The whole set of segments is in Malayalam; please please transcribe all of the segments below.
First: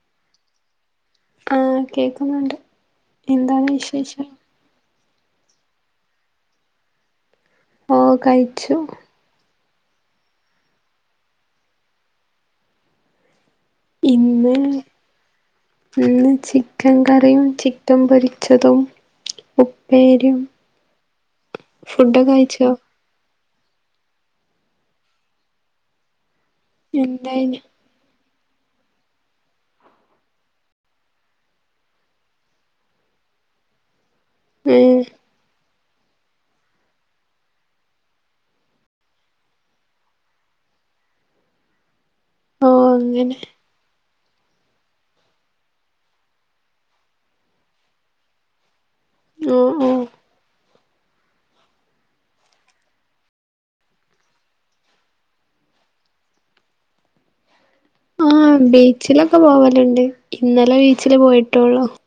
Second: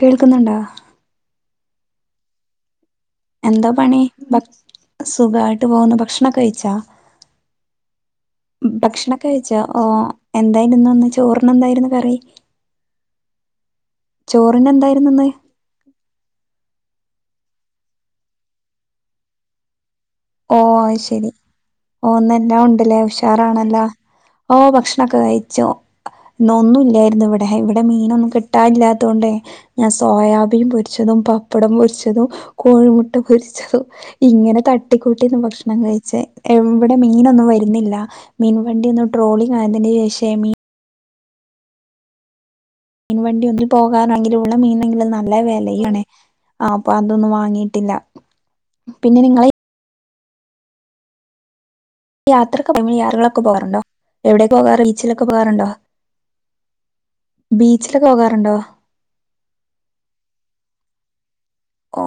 കേൾക്കുന്നുണ്ടോ? ആ, കേക്കുന്നുണ്ട്. എന്താണ് എന്താ പണി? വിശേഷം ഭ സുഖായിട്ട് പോകുന്നു. ഭക്ഷണം ഒക്കെ കഴിചോ? ഓ കഴിച്ചു ഭക്ഷണൊക്കെ കഴിച്ചോ? ഓ, എന്തായിരുന്ന് ഇന്ന് ചോറിന് എന്തായിരുന്നു കറി? ഇന്ന് ചോറിന് എന്തായിരുന്നു ഇന്ന് ഇന്ന് ചിക്കൻ കറിയും, ചിക്കൻ പൊരിച്ചതും. ഉപ്പേ ഉപ്പേരിം. ഓ, അത് ശരി. ഓ ഇന്ന് എല്ലാം കഴിച്ചോ ഉണ്ട്ലേ. റാണല്ലോ, ഓ, ഭക്ഷണൊക്കെ കഴിച്ചു. ഇന്ന് ഒന്നും ഇല്ലായിരുന്നു ഇവിടെ. ഇവി എന്തായിന് ഇവിടെ മീനൊന്നും കിട്ടാനില്ലാത്തോണ്ടേ ഞാൻ സോയാബീൻ പൊരിച്ചതും, പപ്പടം പൊരിച്ചതും, കോഴിമുട്ട പൊരിച്ചതും. ഇങ്ങനെ ഏഹ് തട്ടിക്കൂട്ടി ന്ന് ഭക്ഷണം കഴിച്ച്, ഇവിടെ മീനൊന്നും വരുന്നില്ല. മീൻ വണ്ടി ഇന്നു ട്രോളിംഗായതിന് ശേഷെ മീ ഓ മീൻ അങ്ങനെ വണ്ടി ഒന്നും പോകാനാണെങ്കില് ഉള്ള മീനെങ്കിലും നല്ല വിലയാണ്. ആ അപ്പൊ അതൊന്നും വാങ്ങിയിട്ടില്ല. പിന്നെ നിങ്ങളെ ഉം. ഉം. യാത്രക്കെ യാത്രകളൊക്കെ പോകറുണ്ടോ? എവിടേ പോവാറ്? ബീച്ചിലൊക്കെ പോകാറുണ്ടോ? ബീച്ചില് പോകാറുണ്ടോ? ആഹ് ബീച്ചിലൊക്കെ പോവലുണ്ട്, ഇന്നലെ ബീച്ചില് പോയിട്ടുള്ളു. ഓ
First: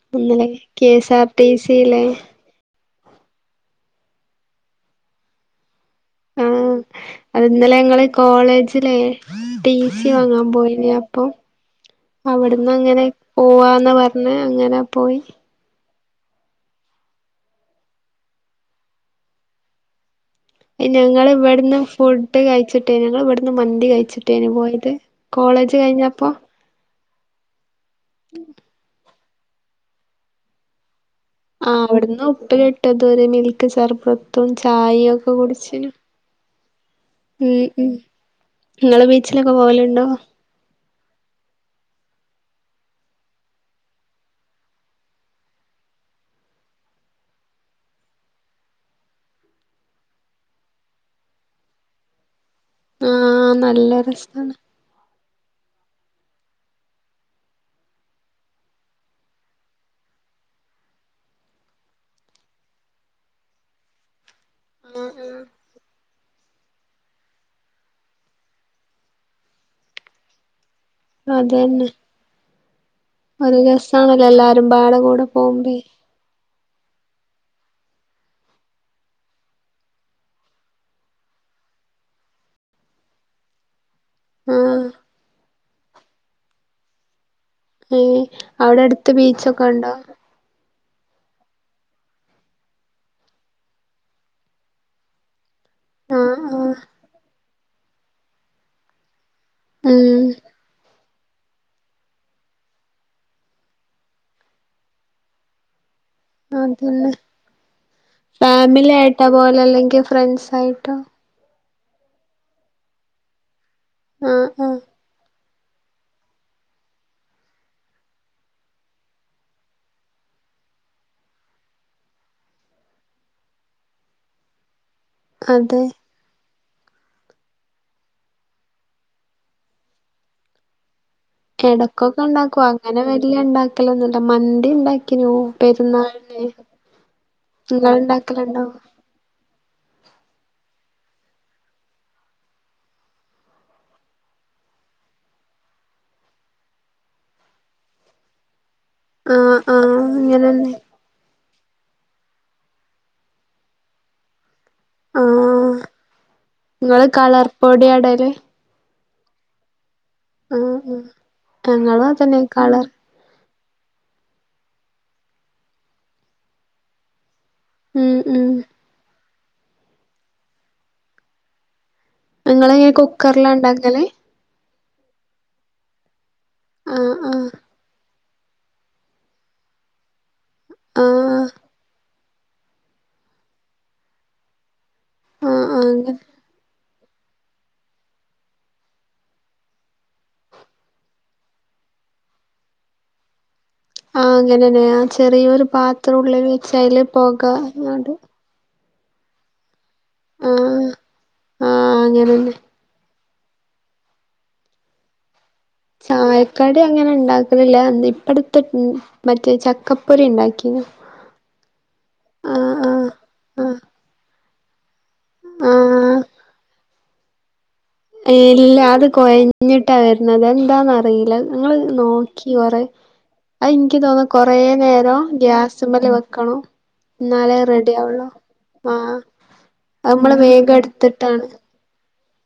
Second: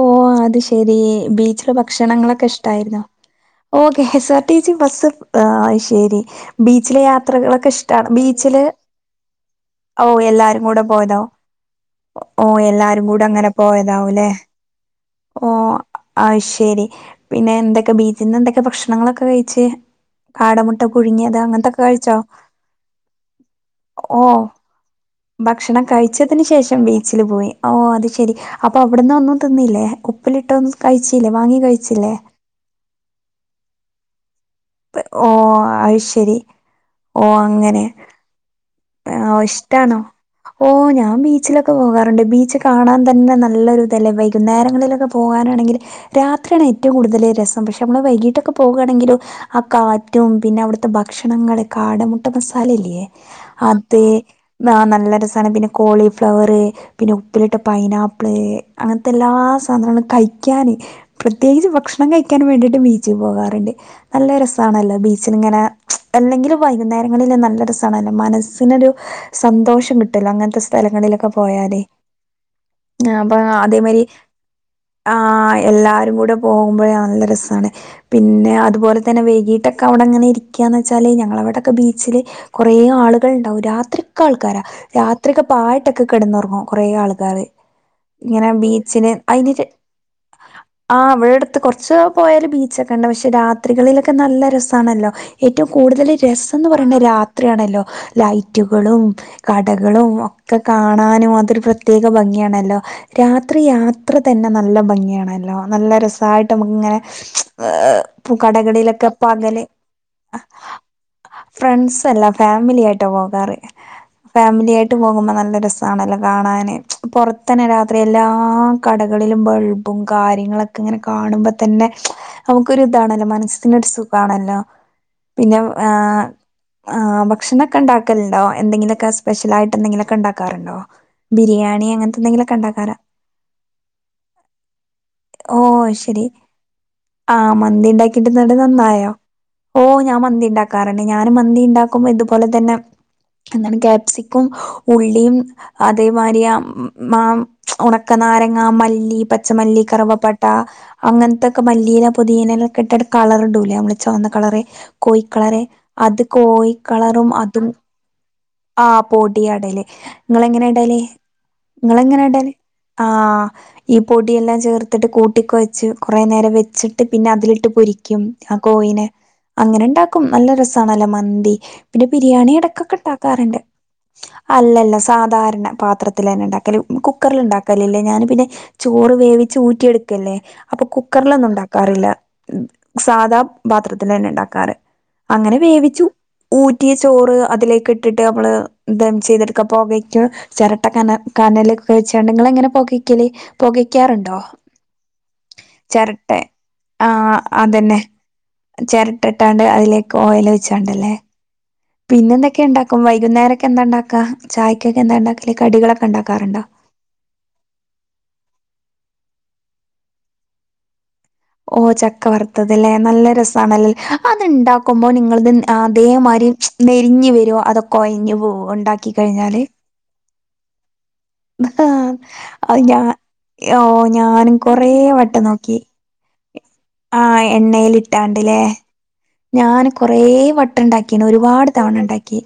ഓ, അത് കെ ശരി. എസ് ആർ ടി ബീച്ചിലെ സിയിലെ ഭക്ഷണങ്ങളൊക്കെ ഇഷ്ടായിരുന്നോ? ഓ, K S R C bus ആ, അത് ശരി. ആഹ് ബീച്ചിലെ അത് യാത്രകളൊക്കെ ഇന്നലെ ഞങ്ങള് ഇഷ്ടാണോ? ബീച്ചില്, കോളേജിലെ ടി ഓ എല്ലാരും കൂടെ പോയതാവും. [inaudible] അവിട്ന്ന് അങ്ങനെ പോവാന്ന പോയതാവുംല്ലേ പറഞ്ഞ്, അങ്ങനെ പോയി. ഓ, അത് ശരി. പിന്നെ എന്തൊക്കെ ബീച്ചിൽന്ന് എന്തൊക്കെ ഭക്ഷണങ്ങളൊക്കെ കഴിച്? ഞങ്ങള് ഇവട്ന്ന് കഴിച്ചോ ഫുഡ് കഴിച്ചിട്ടേ, ഞങ്ങള് ഇവട്ന്ന് മന്തി ഓ കഴിച്ചിട്ടേയിനി പോയത്. കോളേജ് ഭക്ഷണം കഴിഞ്ഞപ്പോ കഴിച്ചതിന് ശേഷം ബീച്ചില് പോയി, ഓ അത് ശരി. അപ്പൊ അവിടന്ന് ഒന്നും തിന്നില്ലേ? ഉപ്പിലിട്ടൊന്നും കഴിച്ചില്ലേ, വാങ്ങി ആ കഴിച്ചില്ലേ? അവിടുന്ന് ഉപ്പിലിട്ടത്, മിൽക്ക് സർബ സർബത്തും, ഓ ചായൊക്കെ കുടിച്ചി. അത് ശരി ഓ ഉം. അങ്ങനെ ഉം. നിങ്ങള് ഓ ബീച്ചിലൊക്കെ ഇഷ്ടാണോ പോവലുണ്ടോ? ഓ, ഞാൻ ബീച്ചിലൊക്കെ പോകാറുണ്ട്, ബീച്ച് കാണാൻ തന്നെ നല്ലൊരു തല്ലെ. വൈകും നേരങ്ങളിലൊക്കെ പോകാനാണെങ്കില്, രാത്രിയാണ് ഏറ്റവും കൂടുതൽ രസം. പക്ഷേ, നമ്മള് വൈകീട്ടൊക്കെ പോവുകയാണെങ്കിലും ആ, കാറ്റും, പിന്നെ അവിടുത്തെ ഭക്ഷണങ്ങള് കാടമുട്ട മസാല ഇല്ലെയെ? ആഹ് നല്ല അത്. രസാണ് ആ, നല്ല രസാണ്. പിന്നെ കോളിഫ്ലവറ്. പിന്നെ ഉപ്പിലിട്ട പൈനാപ്പിള്, അങ്ങനത്തെ എല്ലാ സാധനങ്ങളും കഴിക്കാന് പ്രത്യേകിച്ച് ഭക്ഷണം കഴിക്കാൻ വേണ്ടിയിട്ട് ബീച്ചിൽ പോകാറ്ണ്ട്. നല്ല രസാണല്ലേ ബീച്ചില്ങ്ങനെ... അല്ലെങ്കിലും വൈകുന്നേരങ്ങളില് നല്ല രസാണല്ലൊ. മനസ് മനസിനൊരു സന്തോഷം കിട്ടല്ലോ, അങ്ങനത്തെ സ്ഥലങ്ങളിലൊക്കെ പോയാല്? അതന്നെ ആഹ്, അപ്പൊ ഒരു അതേമാരി രസാണല്ലോ എല്ലാരും പാടെ കൂടെ ആഹ് പോകുമ്പേ എല്ലാരും കൂടെ... പോ പോവുമ്പഴാ നല്ല രസാണ്. പിന്നെ അതുപോലെ തന്നെ വൈകിട്ടൊക്കെ അവ്ടെങ്ങനെ ഇരിക്കാന്ന് വെച്ചാല്, ഞങ്ങളവിടൊക്കെ ബീച്ചില്... കൊറേ ആള്... ആള്കൾ ണ്ടാവും, രാത്രി ഒക്കെ ആൾക്കാരാ. ആഹ് രാത്രി ഒക്കെ പാഴ്ട്ടൊക്കെ കെട്ന്നൊറ്ങ്ങും കുറേ ആൾക്കാര്. ഏഹ് ഇങ്ങനെ അവിടെ അടുത്ത് ബീച്ചിന്, അയിന്റിറ്റ ബീച്ചൊക്കെ ഉണ്ടോ ആഹ്, ഇവടട്ത്ത് കൊറച്ച് പോയാല് ബീച്ചൊക്കെ ഉണ്ട്. പക്ഷെ, രാത്രികളിലൊക്കെ നല്ല രസാണല്ലോ! ഏറ്റവും കൂടുതൽ ആഹ് രസംന്ന് ആഹ് പറയ്ണ് രാത്രിയാണല്ലോ, ലൈറ്റുകളും... കടകളും ഉം ഒക്കെ കാണാനും, അതൊരു പ്രത്യേക ഭംഗിയാണല്ലോ. രാത്രി യാത്ര തന്നെ നല്ല ഭംഗിയണല്ലോ, നല്ല രസം പായട്ട് നമ്മ്ക്ക്ങ്ങനെ. അതന്നെ ഈഹ് ഫാമിലി കടകളിലൊക്കെ. ആയിട്ടാ പോവല് പകല്.. അല്ലെങ്കിൽ ഫ്രണ്ട്സ് ആയിട്ടോ ഫ്രണ്ട്സല്ല. ഫാമിലിആയിട്ടാ പോകാറ് ആഹ് ആഹ് ഫാമിലിയയ്ട്ട് ട്ട് പോകുമ്പോ നല്ല രസാണല്ലോ. കാണാൻ പൊറത്തന്നെ. രാത്രി എല്ലാ കടകളിലും ബൾബ്.. ബൾബും. കാര്യങ്ങളൊക്കെ ഇങ്ങനെ. കാണുമ്പ തന്നെ.. നമ്മകൊര്താണല്ലോ. മനസ്സിനൊരുസുഖാണല്ലോ.. പിന്നെ. അതെ ആഹ് ആഹ്. ഭക്ഷണൊക്കെ ഒക്കെണ്ടാക്കല്ണ്ടോ. എന്തെങ്കിലൊക്കെ സ്പെഷ്യലായിട്ടെന്തെങ്കിലൊക്കെ ഇണ്ടാക്കാറുണ്ടോ.. എടക്കൊക്കെണ്ടാക്കും. അങ്ങനെ വെല്ല്യണ്ടാക്കലൊന്നുല്ല. മന്തിണ്ടാക്കിനു ഓ പെരുന്നാൾ. ശരി ഉം ആഹ്. മന്തിണ്ടാക്കിട്ട്ന്നട്ട് നന്നായോ. ഓഹ് ഞാമന്തിണ്ടാക്കാറ്ണ്ട്. ഞാനു മന്തി ഇണ്ടാക്കുമ്പോ ഇതുപോലെ തന്നെ.. എന്താണ് ക്യാപ്സിക്കം. ഉള്ളിയും.. അതേമായിരി. യാം. മാം. ഒണക്ക നാരങ്ങ. മല്ലി.. ഈ. ആഹ് പച്ചമല്ലി ആഹ് കറുവപട്ട.. അങ്ങനെന്നെ അങ്ങൻത്തെക്കെ മല്ലീയില. പൊതീനെലൊക്കെ. ഇട്ടങ്ങ് കളർ ഇണ്ടൂലേ. നമ്മള് ച്ചോന്ന കളറ്. കോയിക്കളറേ. ആഹ് അത് കോഴി.. ഇങ്ങള് കളറും കളർ അതും. പൊടിയാ ഇടല് ആ പോടിയാടല്.. ആഹ് ഇങ്ങളെങ്ങനെടല്. ആഹ് ഞങ്ങളും അതന്നെ ങ്ങളെങ്ങനെടല്.. കളർ ആഹ് ഈ പൊടിയെല്ലാം ചേർത്തിട്ട്. കൂട്ടികൊയച്ച് കുറെനേരം വെച്ചിട്ട്. പിന്നെ അതില്. ഇട്ട് ഉം പൊരിക്യും. ഉം ആഹ് കോയിനെ. അങ്ങനെണ്ടാക്കും നല്ല രസാണല്ലോ മന്തി.. പിന്നെ ബിരിയാണി. ഇങ്ങളെങ്ങനെ എടക്കൊക്കെ കുക്കറിലാ ഇണ്ടാക്കാറ്ണ്ട്.. ഇണ്ടാക്കല് അല്ലല്ല. സാധാരണ പാത്രത്തിലെന്നെ ഇണ്ടാക്കല്. ആഹ് ആഹ് കുക്കർല്ണ്ടാക്കലില്ല. ഞാന് പിന്നെ.. ചോറ് വേവിച്ച് ഊറ്റിയെട്ക്കല്ലേ. അപ്പൊ ആഹ് കുക്കർലൊന്നു ഉണ്ടാക്കാറില്ല.. സാധാ പാത്രത്തിലെന്നെ ഇണ്ടാക്കാറ്. അങ്ങനെ ആഹ് ആഹ് വേവിച്ചു.. അങ്ങനെ ഊറ്റിയ ചോറ് അതിലേക്ക് ഇട്ടിട്ട്. നമ്മള് ദം ചെയ്ത്ട്ക്ക. അപ്പോ വെറ്റ് ചെരട്ട കന കാനലൊക്കെച്ചാണ്ട്. നിങ്ങളെങ്ങനെ. പോകിക്കല്. പൊകി ആഹ്. അങ്ങനെന്നെ. ആ ചെറിയൊരു പാത്രം ചെരട്ടെ ഉള്ളിൽ വെച്ച് അയില്. പൊകാ റ്ഞ്ക്കാണ്ട്.. ചെരട്ട്ട്ടാണ്ട് അയ്ലേക്ക്. ഓയല് ആഹ് ഒയിച്ചാണ്ടെല്ലേ.. ആഹ് അങ്ങനെന്നെ പിന്നെന്തെക്കെണ്ടാക്കും. വൈകുന്നേരെക്കെ എന്താണ്ടാക്കാ ചായക്കെക്കെ എന്താണ്ടാക്കല് കടികളൊക്കെ ചായക്കടി ഇണ്ടാക്കാറുണ്ടോ? കടി അങ്ങനെണ്ടാക്കലില്ല. ഇപ്പടത്. ഉം മറ്റേ ചക്കപ്പൊരിണ്ടാകീനു ഓഹ് ചക്ക വറുത്തത് ലേ. നല്ല ആഹ് രസാണല്. അത്ണ്ടാ ക്കുമ്പൊ നിങ്ങളിതിന് ആഹ് അതേമാരി നെരിഞ്ഞ് വെരോ അതൊ ഇല്ല അത് കൊഴഞ്ഞിട്ടാ വെരുന്നത് അതെന്താന്നറീല നിങ്ങള് നോ ക്കി കൊറേ ഏഹ് ഓഹ് ഞാനും കൊറേ നേരം വട്ടം നോക്കി. ഗ്യാസ്മ്മല് വെക്കണം ആഹ് എന്നാലേ റെഡി എണ്ണയില് ആവുള്ളൂ ഇട്ടാണ്ട്ല്ലെ ആഹ് ഞാൻ അത് കൊറേ നമ്മള് വേഗം വട്ടണ്ടാക്കിന്ന് എടുത്തിട്ടാണ് ഒരുപാട് തവണണ്ടാക്കി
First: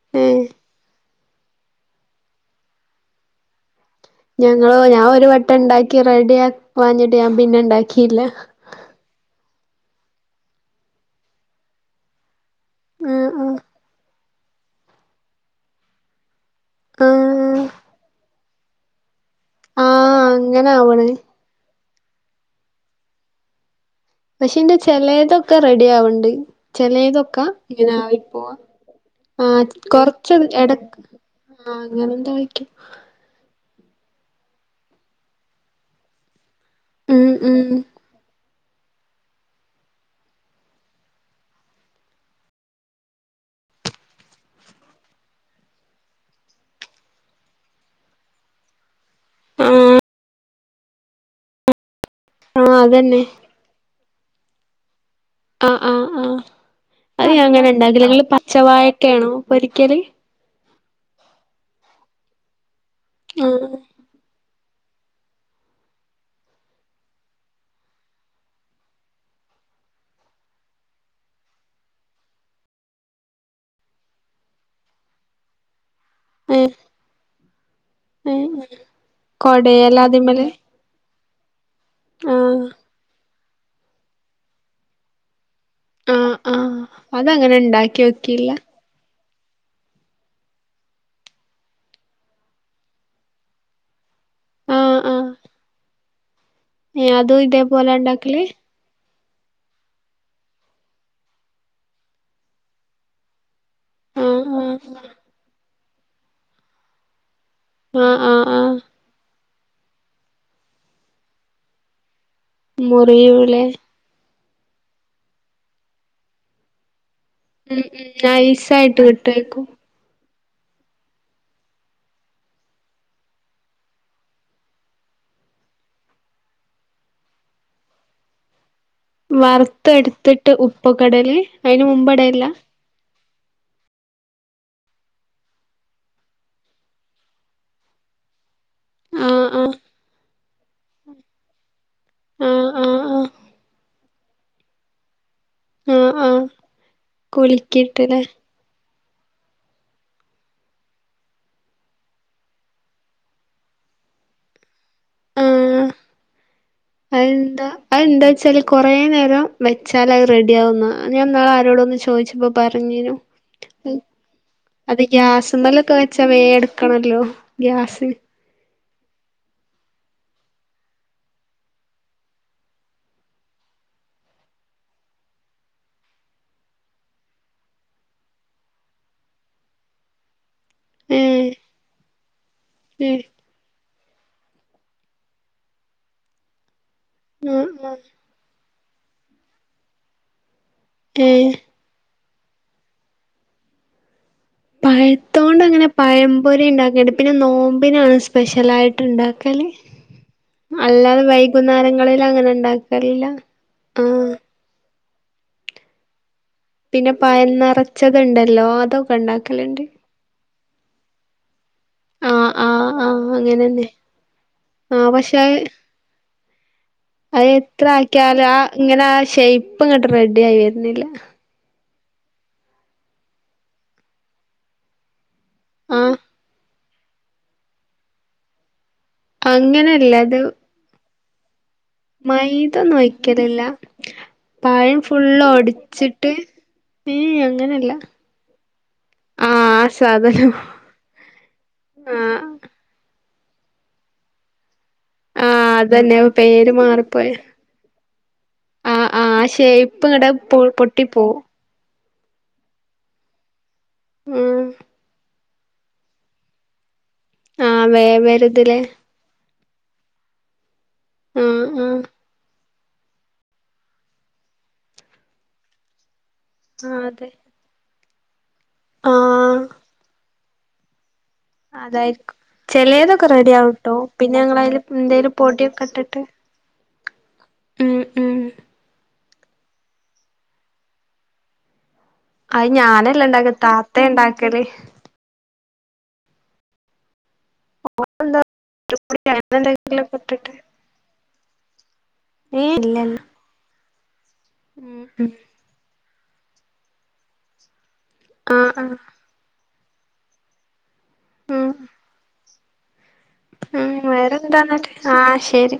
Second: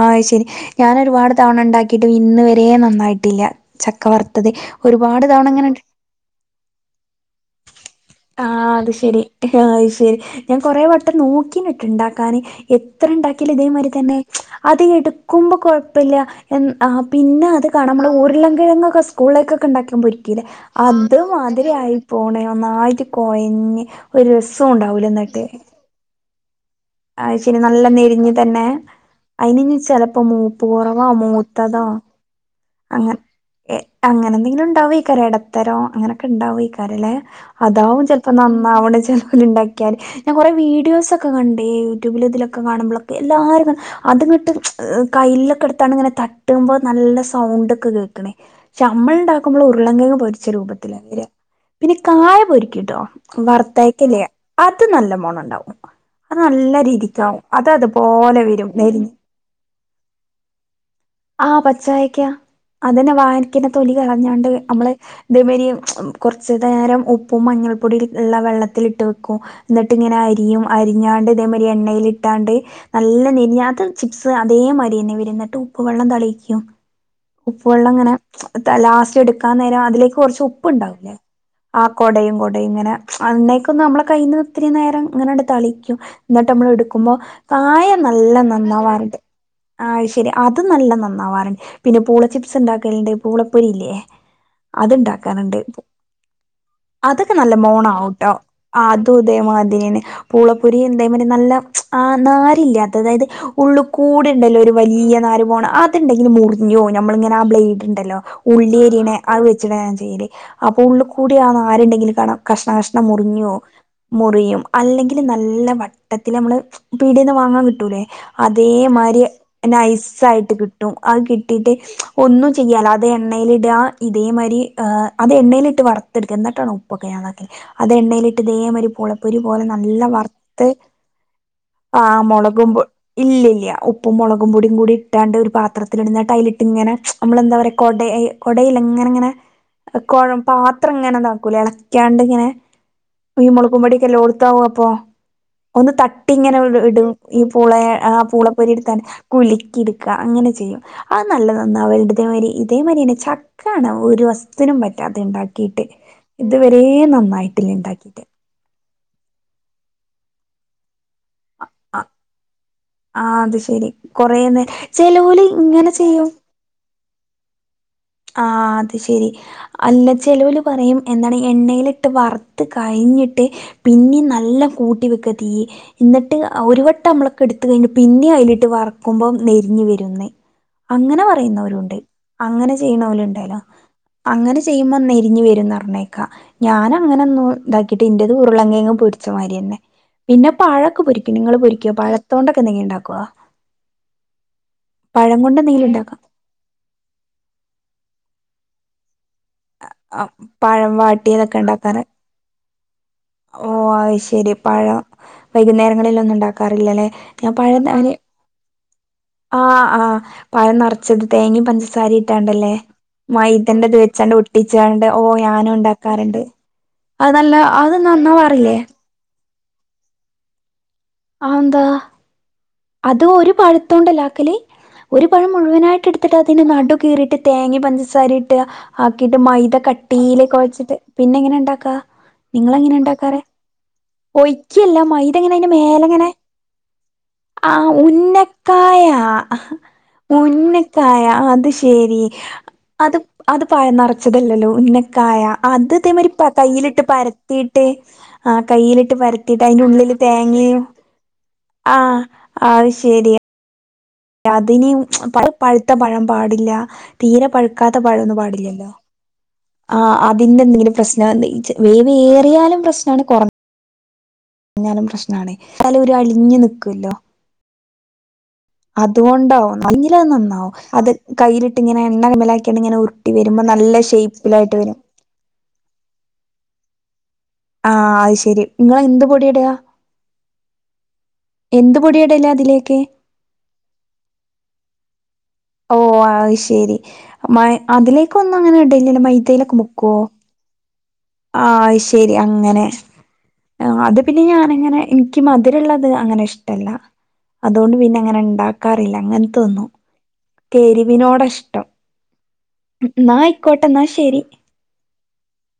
ആഹ് അത് ശെരി ഏഹ് ഞാനൊരുപാട്. തവണണ്ടാക്കിയിട്ടും. ഇന്ന് വരേം നന്നായിട്ടില്ല.. ചക്കവറ ഞങ്ങളോ ഞാൻ ഒരു വട്ടംണ്ടാക്കി റെഡിവാഞ്ഞിട്ട് ഞാൻ പിന്നെ ഇണ്ടാക്കിയില്ല. ആഹ് അത് ശെരി ആഹ് ശെരി ഞാൻ കൊറേ വട്ടം നോക്കീനിട്ടണ്ടാക്കാന് എത്ര ആഹ് ഇണ്ടാക്കിയിലും ആഹ് ഇതേമാരി തന്നെ അതെടുക്കുമ്പോ കൊഴപ്പില്ല ആഹ് പിന്നെ അത് കാരണം ഉരുളം കിഴങ്ങൊക്കെ സ്ലൈ സ്കൂള്ലേക്കൊക്കെണ്ടാക്കാൻ ആഹ് പോരിക്കേലേ അങ്ങനെ ആവണ് അത് മാതിരി ആയി പോണ് നന്നായിട്ട് കൊഴഞ്ഞ്. ഒര് രസോംണ്ടാവൂല എന്നിട്ട് റെഡിയാവണ്ട്. ആഹ് ശെരി നല്ല നെരിഞ്ഞ് തന്നെ ആഹ് അയിനി ചെലപ്പോ കൊറച്ച് മൂപ്പ് എടക്ക് കുറവാ ആഹ് മൂത്തതോ അങ്ങനെന്തോ ആയിക്കും അങ്ങ അങ്ങനെ എന്തെങ്കിലും ഉണ്ടാവേക്കാരം എടത്തരോ അങ്ങനൊക്കെ ഉണ്ടാവേ കാരലേ ഉം ഉം അതാവും ചെലപ്പോ നന്നാവണ് ചെലോല്ണ്ടാക്കിയാല് ഞാൻ കുറേ വീഡിയോസൊക്കെ കണ്ടേ യൂട്യൂബില് ഇതിലൊക്കെ കാണുമ്പളൊക്കെ എല്ലാരുങ്ങനെ അത്ങ്ങിട്ട് കയ്യിലൊക്കെ ഇട്ത്താണ്ട്ങ്ങനെ തട്ടുമ്പൊ നല്ല സൗണ്ടൊക്കെ കേക്കണ് പക്ഷെ നമ്മള് ഉണ്ടാക്കുമ്പള് ആഹ് ഉർങ്കേങ്ങ് പൊര്ച്ച രൂപത്തിലാ വരാ പിന്നെ കായ ആഹ് പൊരിക്കുട്ടോ അതന്നെ വറത്തായ്ക്കല്ലേ അത് നല്ല മൊണ ആഹ് ആഹ് ആഹ് അത് നല്ല ഞാൻ രീതിക്കാവും അത് അങ്ങനെ ഇണ്ടാക്കല് ഇങ്ങള് അതുപോലെ വരും നെരിഞ്ഞ് പച്ചവാഴക്കാണോ പൊരിക്കല് ആഹ് പച്ചായ്ക്കാ അതന്നെ വായിക്കന്റെ ആഹ് തൊലി കളഞ്ഞാണ്ട് അമ്മള് ഇതേ മായിരി കൊറച്ച് നേരം ഉപ്പും മഞ്ഞൾപ്പൊടിം ഉള്ള വെള്ളത്തിലിട്ട് വെക്കും എന്നട്ട് ഇങ്ങനെ അരിയും അരിഞ്ഞാണ്ട് ഇതേമാരി എണ്ണയിലിട്ടാണ്ട് നല്ല നെരിഞ്ഞാ അത് ചിപ്സ് അതേമായിരിയന്നെ വരുന്നട്ട് ഉ ഉപ്പ് വെള്ളം തെളിക്കും ഏഹ് ഉപ്പ് വെള്ളം ഇങ്ങനെ ഏഹ് ലാസ്റ്റ് എടുക്കാൻ നേരം കൊടയലാ അതിലേക്ക് കൊറച്ച് അതിമ്മല് ഉ ഉപ്പ് ഇണ്ടാവുല്ലേ ആഹ് കൊടയും ആഹ് കൊടയും ഇങ്ങനെ അന്നേക്കൊന്ന് നമ്മളെ കയ്യിന്ന് ഇത്തിരി നേരം ഇങ്ങനെ അങ്ങട് തളി ക്കും ആഹ് ഇന്നട്ട് നമ്മള് ആഹ് എടുക്കുമ്പൊ അതങ്ങനെ കായ നല്ല ഇണ്ടാക്ക്യോക്കില്ല നന്നാവാറുണ്ട് ആഹ് ശെരിയാ അത് നല്ലം നന്നാവാറുണ്ട് പിന്നെ പൂളചിപ്സ് ഇണ്ടാക്കല്ണ്ട് പൂളപ്പേരിയില്ലേ ആഹ് ആഹ് അത്ണ്ടാക്കാന്ണ്ട് ഏഹ് അത്ക്കെ അതും നല്ല ഇതേപോലെ മോണാവാട്ടോ ഇണ്ടാക്കല് അതും ഇതേമാതിരിന്നെ പൂളുപ്പേരി ഇതേമായിരി നല്ല ആഹ് നാരില്ല്യാത്തത് അതായത് ഉള്ളു ആഹ് കൂടിണ്ടല്ലോ ഒരു ആഹ് വല്ല്യ നാര് പോണ അതുണ്ടെങ്കില് മുറിഞ്ഞുപോവും ഞമ്മളിങ്ങനെ ആഹ് ബ്ലേഡ് ആഹ് ഉണ്ടല്ലോ ആഹ് ആഹ് ഉള്ളിയരിയണെ അത് വെച്ചിട്ടാ ഞാൻ ചെയ്യല് അപ്പൊ ഉള്ള്കൂടി ആഹ് നാരുണ്ടെങ്കില് കാണാം കഷ്ണം കഷ്ണം മുറിഞ്ഞോവും മുറിയൂലേ മുറിയും അല്ലെങ്കില് നല്ല വട്ടത്തില് നമ്മള് പീടിയേന്ന് വാങ്ങാൻ ഉം കിട്ടൂലേ ഉം നൈസായിട്ട് അതേമായിരി കിട്ടുവായിരിക്കും നൈസ് ആയിട്ട് കിട്ടും അത് കിട്ടീട്ട് ഒന്നും ചെയ്യാല്ല അത് എണ്ണയിലിടാ ഇതേമായിരി ആഹ് അതെണ്ണയിലയിട്ട് വറത്തെടുക്ക എന്നിട്ടാണ് ഉപ്പൊക്കെ ഞാൻ ഇതാക്കല് അത് എണ്ണയിലിട്ട് ഇതേമായിരി പൊള പൊരി പോലെ നല്ല വറുത്തെടുത്തിട്ട് വറത്ത് ഉപ്പുകടല് അയിന് ആഹ് മുമ്പിടലില്ല മുളകും പൊ ഇല്ല്യല്ല്യ ഉപ്പും മൊളകുംപൊടിംകൂടി രണ്ടൊരു പാത്രത്തില് ഇന്ന്ട്ടയ്ല്ട്ട്ങ്ങനെ നമ്മളെന്താ പറയാ കൊടേയ് കൊടയ്ലേ ഇങ്ങനെങ്ങനെ ആഹ് ആഹ് കൊഴം പാത്രങ്ങനെതാക്കൂലെ എളക്ക്യാണ്ട്ങ്ങനെ. ആഹ് ആഹ്. ഈ മൊളകുംപൊടി എല്ലോട്ത്താവുംഅപ്പൊ ഒന്ന് ആഹ് തട്ടി ആഹ് ഇങ്ങനെഇടും ഈ പൂളെ അ കുലുക്കിയിട്ട്ല്ലേ പൂള പൊരിട്ത്താണ്ട് കുലിക്കിട് ക്ക അങ്ങനെചെയ്യും അത് നല്ല നന്നാവല്ണ്ട് ഇതേമാരി ഇതേമാരിന്നെ ചക്കാണ് ഒരു വസ് ത്തിനും പറ്റാത്ത് ഇണ്ടാക്കീട്ട് ആഹ് ഇത് വരേ നന്നായിട്ടില്ല അതെന്താ ഇണ്ടാക്കീട്ട്. അതെന്താ വെച്ചാല് കൊറേ നേരം വെച്ചാലഹ് റെഡിആവും ന്നാ ഞാൻ ഇന്നാള് ആരോടോന്ന് ആ ചോയ്ച്ചപ്പോ പറ ഞ്ഞീനു ആ അത് ശരി കൊറേ നേ അത് ചെലോല് ഇങ്ങനെ ഗ്യാസ്മ്മലൊക്ക വെച്ചാ ചെയ്യും വേംഇട് ക്കണല്ലോ ഗ്യാസ് ആഹ് അത് ശെരി. അല്ല ചെലോല് പറയും എന്താണ് എണ്ണയില്ട്ട് വർത്ത് കഴിഞ്ഞിട്ട് പിന്നിം നല്ലംകൂട്ടി വെക്ക് തിയ്യ്. ഇന്ന്ട്ട് ഒരുവട്ടം അമ്മളൊക്കഇട്ത്ത് കഴിഞ്ഞ് പിന്നിം അയ്ലിട്ട് വർക്കുമ്പോം നെരിഞ്ഞ് വരുംന്ന്. അങ്ങനെ ഏഹ് പറയുന്നോരുണ്ട് അങ്ങനെ ഏഹ് ചെയ്യ്ണോല് അങ്ങനെ ചെയ്യുമ്പൊ നെരിഞ്ഞ് വരുംന്നർഞ്ഞേക്കാ ഞാനഅങ്ങനെന്നും ആഹ് ആഹ് ഇതാക്കീട്ട് ഇന്റെ ഉരുളങ്ങേങ്ങ് പൊരിച്ചമാരിയന്നെ പിന്നെ പഴൊക്ക പൊരിക്കും ഏഹ് നിങ്ങള് പൊരി ക്കിയോ പഴത്തോണ്ടൊക്ക എന്തെങ്കിണ്ടാക്കൊ? കൊണ്ട് പഴത്തോണ്ട്ങ്ങനെ എന്തെങ്കിലും ഉണ്ടാക്കാം പഴംപൊരി ഇണ്ടാക്കണ്ട് പിന്നെ നോമ്പിനാണ് സ്പെഷ്യലായിട്ട്ണ്ടാ ക്കല്, പഴം അല്ലാതെ വാട്ടിയതൊക്കെ വൈകുന്നേരങ്ങളിലങ്ങനെണ്ടാക്കലില്ല. ഓഹ് അത് ശെരി പഴം വൈകുന്നേരങ്ങളിലൊന്നും ണ്ടാക്കാറില്ലലേ ഞാം പഴംഞാന് ഇണ്ടല്ലോ അതൊക്കണ്ടാ ആഹ് ആഹ് പഴംനറ ച്ചത് തേങ്ങിം പഞ്ചസാരിം ആഹ് ഇട്ടാണ്ടല്ലേ ആഹ് ആഹ് മൈദൻന്റെ അങ്ങനെന്നെ ഇത് വെച്ചാണ്ട് ഒട്ടിച്ചാണ്ട് ആഹ് ഓ പക്ഷെ ഞാനുംണ്ടാ ക്കാറ്ണ്ട്. അത് എത്ര ആക്കിയാലും ആ ഇങ്ങനെ ആ ഷൈപ്പ്ങ്ങട്ട് റെഡി ആയി വര്നില്ല. അഹന്താ? അത് ഓര് പഴുത്തോണ്ടല്ലെ ആക്കല്? ഒരു പഴം മുഴുവനായിട്ട് ആഹ് എടുത്തിട്ട് അതിന് നടു കീറിയിട്ട് തേങ്ങിം പഞ്ചസാരിട്. ആക്കീട്ട് മൈദ അങ്ങനെയല്ല അത് കട്ടീല് കൊഴച്ചിട്ട് പിന്നെ എങ്ങനെണ്ടാക്കാ? നിങ്ങളങ്ങനെ മൈതൊന്നും ണ്ടാക്കാറ്? ഒഴിക്കലില്ല ഒയ്ക്കല്ല പഴം ഫുള്ള് മൈദങ്ങനെ അയ്ന്റെ മേലെങ്ങനെ ഒടിച്ചിട്ട് [unintelligible] ആഹ് ഉന്നക്കായാ. ആഹ് ആ സാധനം ഉന്നക്കായ അത് ശെരി. ആഹ് അത് അത് പയം നെറച്ചതല്ലല്ലോ ഉന്ന കായ ആഹ് അതന്നെ അത്‌തെമാരി പേര് കയ്യിലിട്ട് മാറിപ്പോയി പരത്തീട്ട് ആഹ് കയ്യില്ട്ട് ആഹ് ആ പരത്തീട്ട് അയ്ന്റെ ഷേപ്പ് ഉള്ളില് ഇങ്ങട് പൊ തേങ്ങിം പൊട്ടിപ്പോവും ആഹ് അഹ് അയ് ശെരി. ഉം അതിന് പ പഴുത്തപഴം പാടില്ല തീരെ ആഹ് പഴുക്കാത്തപഴന്നും വേവരുതിലെ പാടില്ല്യല്ലോ. ആഹ് അതിന്റെ എന്തെങ്കിലും പ്രശ്നം ആഹ് ആഹ് വേവ്ഏറിയാലും പ്രശ്നാണ് കൊറ ഞ്ഞാലും പ്രശ്നാണേയ് ന്നാലും ഒര്അലിഞ് ന്ന് ആഹ് അതെ. ആഹ് അത്കൊണ്ടാവും അല്ലങ്കില് അത് നന്നാവും അത് കയ്യിലിട്ട് ഇങ്ങനെ എണ്ണ അതായിരിക്കും അയ്മലാക്ക്യാണ്ട് ഇങ്ങനെ ചെലേതൊക്കെ ഉരുട്ടി വരുമ്പം നല്ല ഷൈപ്പിലായിട്ട് വെരും. പൊട്യക്കെ ഇട്ടിട്ട്. ഉം ആഹ്. അഹ് ഉം ശെരി. ഇങ്ങള് എന്ത് പൊട്യ ഇട. എന്ത് പൊട്യ ഇടെൽ അഹ് ഞാനല്ല ഇണ്ടാക്കൽ. താത്തെ ഇണ്ടാക്കല്. ഓ അഹ് ശെരി. അതിലേക്ക് എന്താ ഒന്ന് അങ്ങനെ ഇടലില്ല. പൊടിയോ അങ്ങനെ മൈദേലൊക്കെ മുക്കൊ. എന്തെങ്കിലൊക്കെ ഇട്ടിട്ട് ആ അഹ് ശെരി. ഏഹ് അങ്ങനെ. ഇല്ലല്ല അത് പിന്നെ ഞാനങ്ങനെ ഉം ഉം ഇൻക്ക് മ ധുരള്ളത് അങ്ങനെ ഇഷ്ടല്ല. അതോണ്ട് പിന്നെ അങ്ങനെ ആഹ് ആഹ് ഇണ്ടാക്കാറില്ല അങ്ങൻതൊന്നും. കെരുവിനോട ഉം ഇഷ്ടം. ഇന്നാ ആയിക്കോട്ടെ ഉം ഇന്നാ ശെരി. വേറെന്താന്നട്ട് ആഹ് ശെരി.